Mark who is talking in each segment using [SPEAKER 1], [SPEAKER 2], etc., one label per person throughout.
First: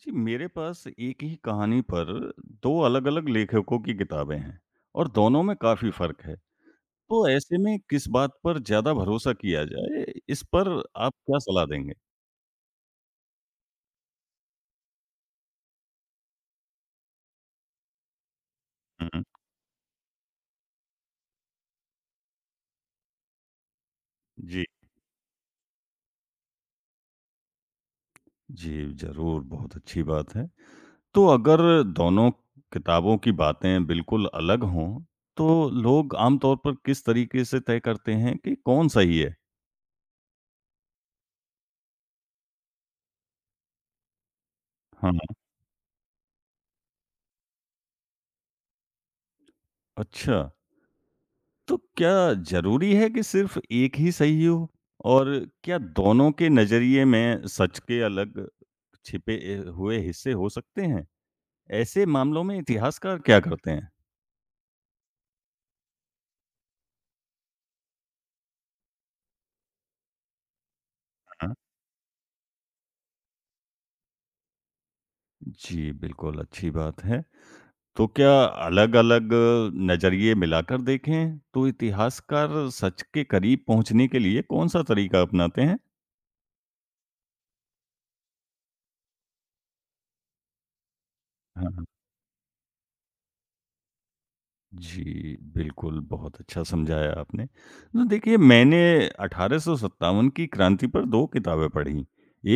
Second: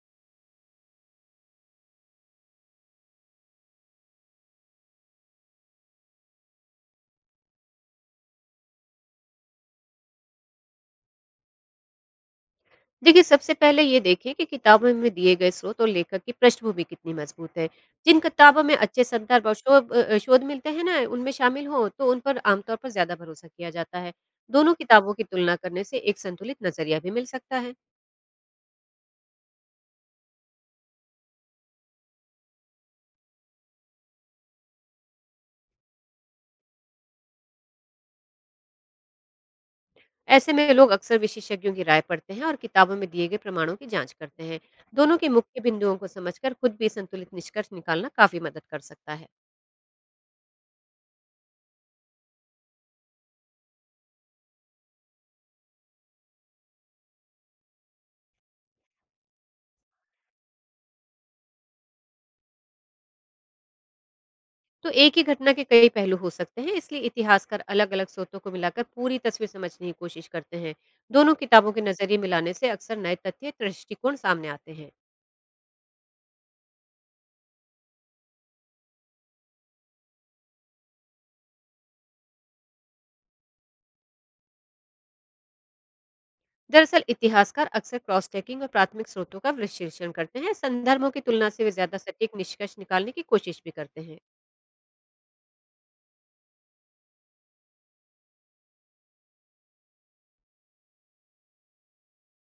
[SPEAKER 1] जी, मेरे पास एक ही कहानी पर 2 अलग-अलग लेखकों की किताबें हैं और दोनों में काफ़ी फ़र्क है। तो ऐसे में किस बात पर ज़्यादा भरोसा किया जाए, इस पर आप क्या सलाह देंगे?
[SPEAKER 2] देखिए, सबसे पहले ये देखें कि किताबों में दिए गए स्रोत और लेखक की पृष्ठभूमि कितनी मजबूत है। जिन किताबों में अच्छे
[SPEAKER 1] हुँ, हुँ।
[SPEAKER 2] संदर्भ और शोध मिलते हैं ना, उनमें शामिल हों, तो उन पर आमतौर पर ज़्यादा भरोसा किया जाता है।
[SPEAKER 1] जी,
[SPEAKER 2] दोनों किताबों की तुलना करने से एक संतुलित नज़रिया भी मिल सकता है।
[SPEAKER 1] जी, ज़रूर, बहुत अच्छी बात है। तो अगर दोनों किताबों की बातें बिल्कुल अलग हों, तो लोग आम तौर पर किस तरीके से तय करते हैं कि कौन सही है?
[SPEAKER 2] ऐसे में लोग अक्सर विशेषज्ञों की राय पढ़ते हैं और किताबों में दिए गए प्रमाणों की जांच करते हैं। दोनों
[SPEAKER 1] हाँ,
[SPEAKER 2] के मुख्य बिंदुओं को समझकर खुद भी संतुलित निष्कर्ष निकालना काफ़ी मदद कर सकता है।
[SPEAKER 1] अच्छा। तो क्या ज़रूरी है कि सिर्फ़ एक ही सही हो? और क्या दोनों के नज़रिए में सच के अलग छिपे हुए हिस्से हो सकते हैं? ऐसे मामलों में इतिहासकार क्या करते हैं?
[SPEAKER 2] तो एक ही घटना के कई पहलू हो सकते हैं, इसलिए इतिहासकार अलग-अलग स्रोतों को मिलाकर पूरी तस्वीर समझने की कोशिश करते हैं। दोनों
[SPEAKER 1] हाँ।
[SPEAKER 2] किताबों के नजरिए मिलाने से अक्सर नए तथ्य या दृष्टिकोण सामने आते हैं।
[SPEAKER 1] जी, बिल्कुल अच्छी बात है। तो क्या अलग-अलग नज़रिए मिलाकर देखें, तो इतिहासकार सच के करीब पहुँचने के लिए कौन-सा तरीका अपनाते हैं?
[SPEAKER 2] दरअसल इतिहासकार अक्सर क्रॉस चेकिंग और प्राथमिक स्रोतों का विश्लेषण करते हैं। संदर्भों की तुलना
[SPEAKER 1] हाँ।
[SPEAKER 2] से वे
[SPEAKER 1] हाँ।
[SPEAKER 2] ज्यादा सटीक निष्कर्ष निकालने की कोशिश भी करते हैं।
[SPEAKER 1] जी, बिल्कुल, बहुत अच्छा समझाया आपने। तो देखिए, मैंने 1857 की क्रांति पर 2 किताबें पढ़ीं।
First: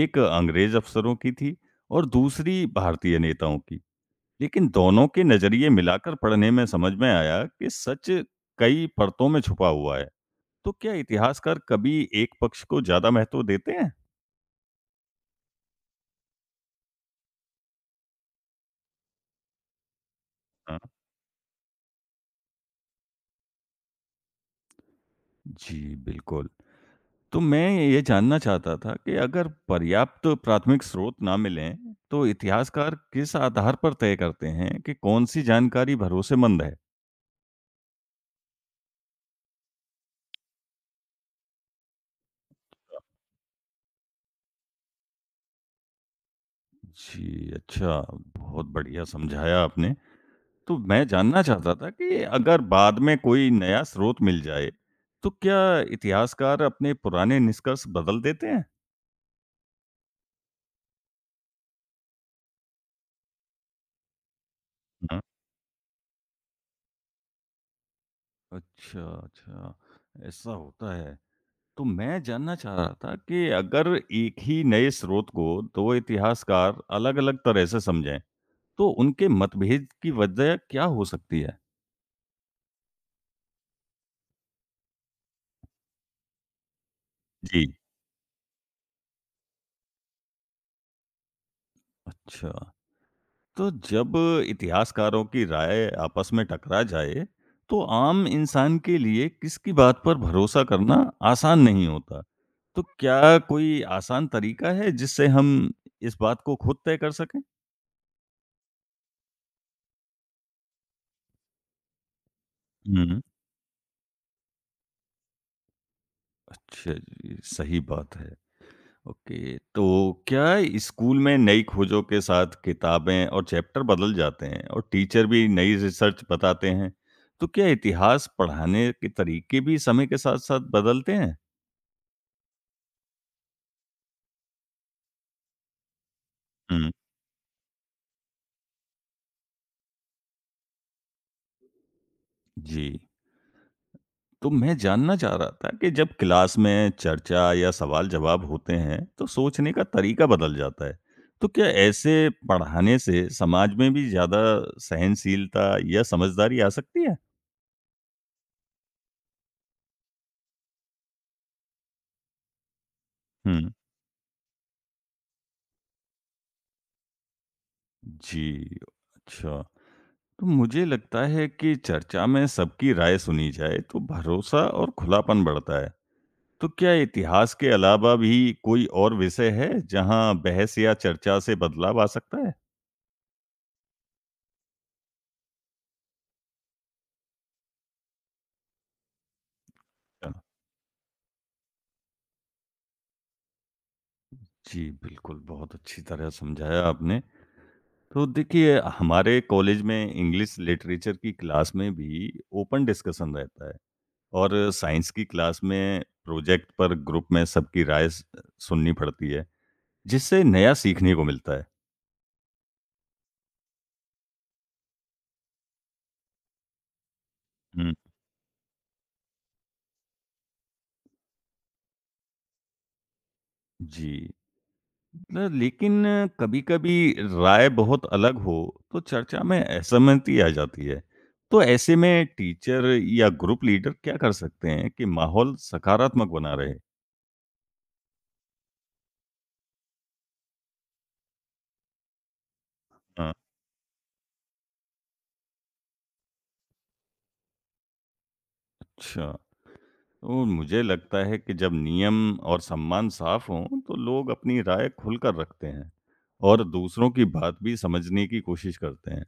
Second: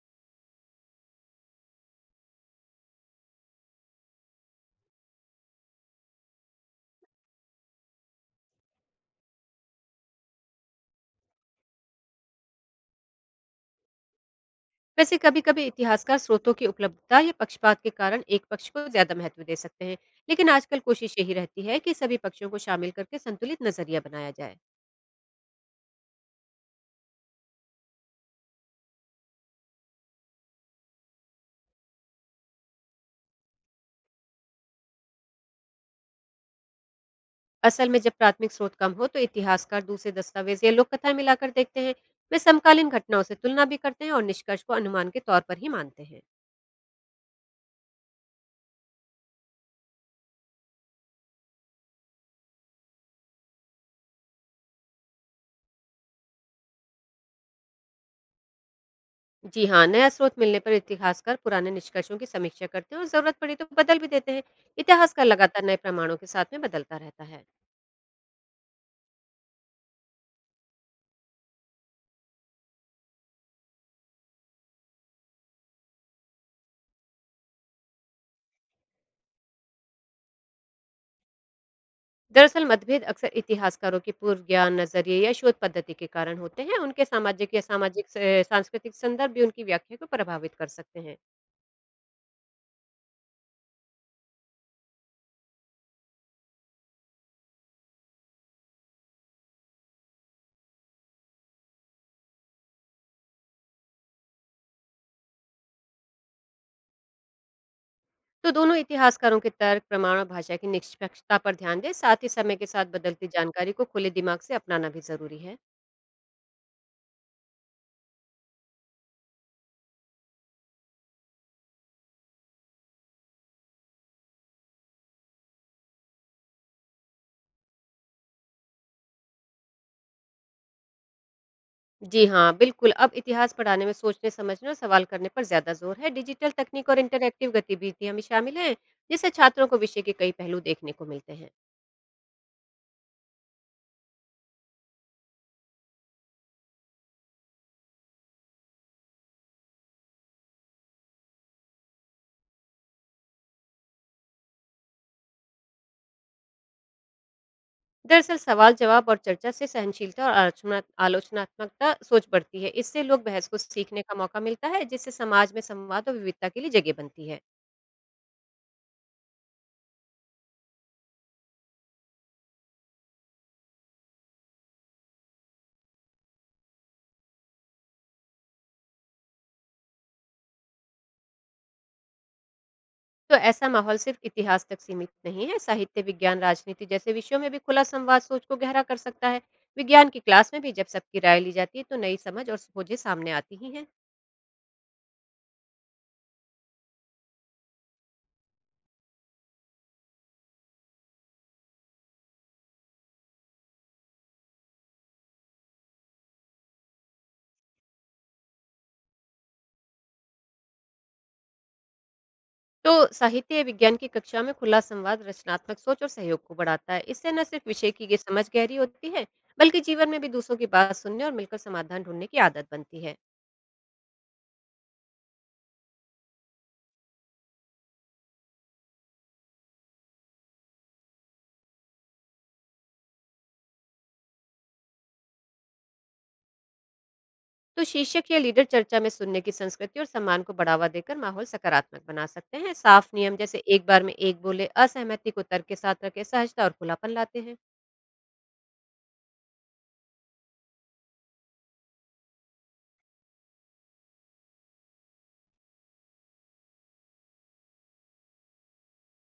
[SPEAKER 1] एक अंग्रेज़ अफ़सरों की थी और दूसरी भारतीय नेताओं की। लेकिन दोनों के नज़रिए मिलाकर पढ़ने में समझ में आया कि सच कई परतों में छुपा हुआ है। तो क्या इतिहासकार कभी एक पक्ष को ज़्यादा महत्व देते हैं?
[SPEAKER 2] वैसे कभी कभी इतिहासकार स्रोतों की उपलब्धता या पक्षपात के कारण एक पक्ष को ज्यादा महत्व दे सकते हैं, लेकिन
[SPEAKER 1] हाँ।
[SPEAKER 2] आजकल कोशिश यही रहती है कि सभी पक्षों को शामिल करके संतुलित नजरिया बनाया जाए।
[SPEAKER 1] जी, बिल्कुल। तो मैं ये जानना चाहता था कि अगर पर्याप्त प्राथमिक स्रोत ना मिलें, तो इतिहासकार किस आधार पर तय करते हैं कि कौन-सी जानकारी भरोसेमंद है?
[SPEAKER 2] असल में जब प्राथमिक स्रोत कम हो, तो इतिहासकार दूसरे दस्तावेज या लोक कथाएं मिलाकर देखते हैं। वे समकालीन घटनाओं से तुलना भी करते हैं और निष्कर्ष को अनुमान के तौर पर ही मानते हैं।
[SPEAKER 1] जी, अच्छा, बहुत बढ़िया समझाया आपने। तो मैं जानना चाहता था कि अगर बाद में कोई नया स्रोत मिल जाए, तो क्या इतिहासकार अपने पुराने निष्कर्ष बदल देते हैं?
[SPEAKER 2] जी हाँ, नया स्रोत मिलने पर इतिहासकार पुराने निष्कर्षों की समीक्षा करते हैं और जरूरत पड़ी तो बदल भी देते हैं।
[SPEAKER 1] हाँ।
[SPEAKER 2] इतिहासकार लगातार नए प्रमाणों के साथ में बदलता रहता है।
[SPEAKER 1] अच्छा, अच्छा, ऐसा होता है। तो मैं जानना चाह रहा था कि अगर एक ही नए स्रोत को दो इतिहासकार अलग-अलग तरह से समझें, तो उनके मतभेद की वजह क्या हो सकती है?
[SPEAKER 2] दरअसल मतभेद अक्सर इतिहासकारों के पूर्व ज्ञान, नजरिए या शोध पद्धति के कारण होते हैं। उनके
[SPEAKER 1] जी
[SPEAKER 2] सामाजिक सांस्कृतिक संदर्भ भी उनकी व्याख्या को प्रभावित कर सकते हैं।
[SPEAKER 1] अच्छा, तो जब इतिहासकारों की राय आपस में टकरा जाए, तो आम इंसान के लिए किसकी बात पर भरोसा करना आसान नहीं होता। तो क्या कोई आसान तरीका है जिससे हम इस बात को खुद तय कर सकें?
[SPEAKER 2] तो दोनों इतिहासकारों के तर्क, प्रमाण और भाषा की निष्पक्षता पर ध्यान दें। साथ ही समय के साथ
[SPEAKER 1] हम्म।
[SPEAKER 2] बदलती जानकारी को खुले दिमाग से अपनाना भी जरूरी है।
[SPEAKER 1] अच्छा जी, सही बात है। ओके, तो क्या स्कूल में नई खोजों के साथ किताबें और चैप्टर बदल जाते हैं और टीचर भी नई रिसर्च बताते हैं, तो क्या इतिहास पढ़ाने के तरीके भी समय के साथ-साथ बदलते हैं?
[SPEAKER 2] जी हाँ, बिल्कुल। अब इतिहास पढ़ाने में सोचने, समझने और सवाल करने पर ज्यादा जोर है। डिजिटल तकनीक
[SPEAKER 1] हुँ।
[SPEAKER 2] और इंटरैक्टिव गतिविधियां भी शामिल हैं, जिससे छात्रों को विषय के कई पहलू देखने को मिलते हैं।
[SPEAKER 1] जी, तो मैं जानना चाह रहा था कि जब क्लास में चर्चा या सवाल-जवाब होते हैं, तो सोचने का तरीका बदल जाता है। तो क्या ऐसे पढ़ाने से समाज में भी ज़्यादा सहनशीलता या समझदारी आ सकती है?
[SPEAKER 2] दरअसल सवाल जवाब और चर्चा से सहनशीलता और आलोचनात्मकता सोच बढ़ती है। इससे लोग बहस को
[SPEAKER 1] हुँ।
[SPEAKER 2] सीखने का मौका मिलता है, जिससे समाज में संवाद और विविधता के लिए जगह बनती है।
[SPEAKER 1] जी, अच्छा। तो मुझे लगता है कि चर्चा में सबकी राय सुनी जाए तो भरोसा और खुलापन बढ़ता है। तो क्या इतिहास के अलावा भी कोई और विषय है जहां बहस या चर्चा से बदलाव आ सकता है?
[SPEAKER 2] तो ऐसा माहौल सिर्फ इतिहास तक सीमित नहीं है। साहित्य, विज्ञान, राजनीति जैसे विषयों में भी खुला संवाद सोच को गहरा कर सकता है। विज्ञान की
[SPEAKER 1] हाँ,
[SPEAKER 2] क्लास में भी जब सबकी राय ली जाती है, तो नई समझ और खोजें सामने आती ही हैं।
[SPEAKER 1] जी, बिल्कुल, बहुत अच्छी तरह समझाया आपने। तो देखिए, हमारे कॉलेज में इंग्लिश लिटरेचर की क्लास में भी ओपन डिस्कशन रहता है और साइंस की क्लास में प्रोजेक्ट पर ग्रुप में सबकी राय सुननी पड़ती है, जिससे नया सीखने को मिलता है।
[SPEAKER 2] तो साहित्य या विज्ञान की कक्षा में खुला संवाद रचनात्मक सोच और सहयोग को बढ़ाता है। इससे न सिर्फ विषय की ये समझ गहरी होती है, बल्कि जीवन में भी दूसरों की बात सुनने और मिलकर समाधान ढूंढने की आदत बनती है।
[SPEAKER 1] जी। न लेकिन कभी-कभी राय बहुत अलग हो, तो चर्चा में असहमति आ जाती है। तो ऐसे में टीचर या ग्रुप लीडर क्या कर सकते हैं कि माहौल सकारात्मक बना रहे?
[SPEAKER 2] तो शीर्षक या लीडर चर्चा में सुनने की संस्कृति और सम्मान को बढ़ावा देकर माहौल सकारात्मक बना सकते हैं। साफ
[SPEAKER 1] हाँ,
[SPEAKER 2] नियम जैसे एक बार में एक बोले, असहमति को तर्क के साथ रखे, सहजता और खुलापन लाते हैं।
[SPEAKER 1] अच्छा, तो मुझे लगता है कि जब नियम और सम्मान साफ हों, तो लोग अपनी राय खुलकर रखते हैं और दूसरों की बात भी समझने की कोशिश करते हैं।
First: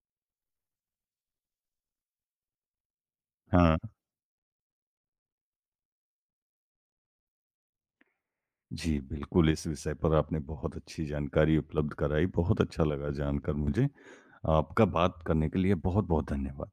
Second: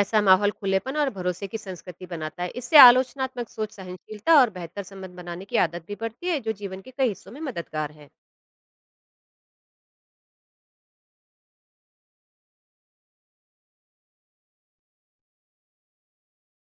[SPEAKER 2] ऐसा माहौल खुलेपन और भरोसे की संस्कृति बनाता है। इससे आलोचनात्मक सोच,
[SPEAKER 1] हाँ।
[SPEAKER 2] सहनशीलता और बेहतर संबंध बनाने की आदत भी बढ़ती है, जो जीवन के कई हिस्सों में मददगार है।
[SPEAKER 1] जी, बिल्कुल, इस विषय पर आपने बहुत अच्छी जानकारी उपलब्ध कराई, बहुत अच्छा लगा जानकर मुझे। आपका बात करने के लिए बहुत-बहुत धन्यवाद।